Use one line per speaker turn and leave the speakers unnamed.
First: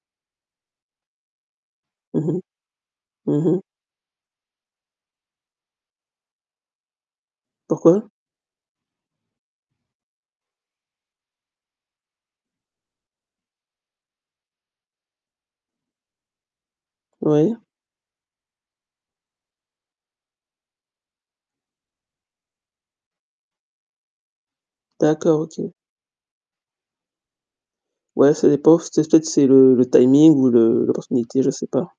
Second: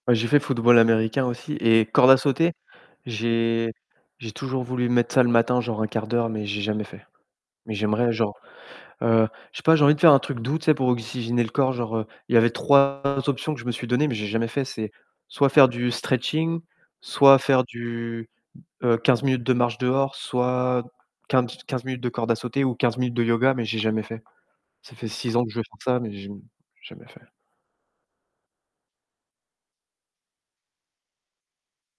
Ouais, j'ai fait football américain aussi et corde à
Mmh mh.
sauter,
Mmh mh.
j'ai j'ai toujours voulu mettre ça le matin genre 1/4 d'heure, mais j'ai jamais fait. Mais
Pourquoi?
j'aimerais genre, heu, je sais pas, j'ai envie de faire un truc doux. Tu sais pour oxygéner le corps genre, heu, il y avait 3 options que je me suis données, mais j'ai jamais fait. C'est soit faire du stretching, soit
Oui.
faire du, heu, 15 minutes de marche dehors, soit quin quinze minutes de corde à sauter, ou 15 minutes de yoga, mais j'ai jamais fait. Ça fait 6
D'accord,
ans que je veux
OK.
faire ça, mais j m jamais fait.
Ouais, ça dépend, c'est peut-être c'est le le timing ou le l'opportunité, je sais pas.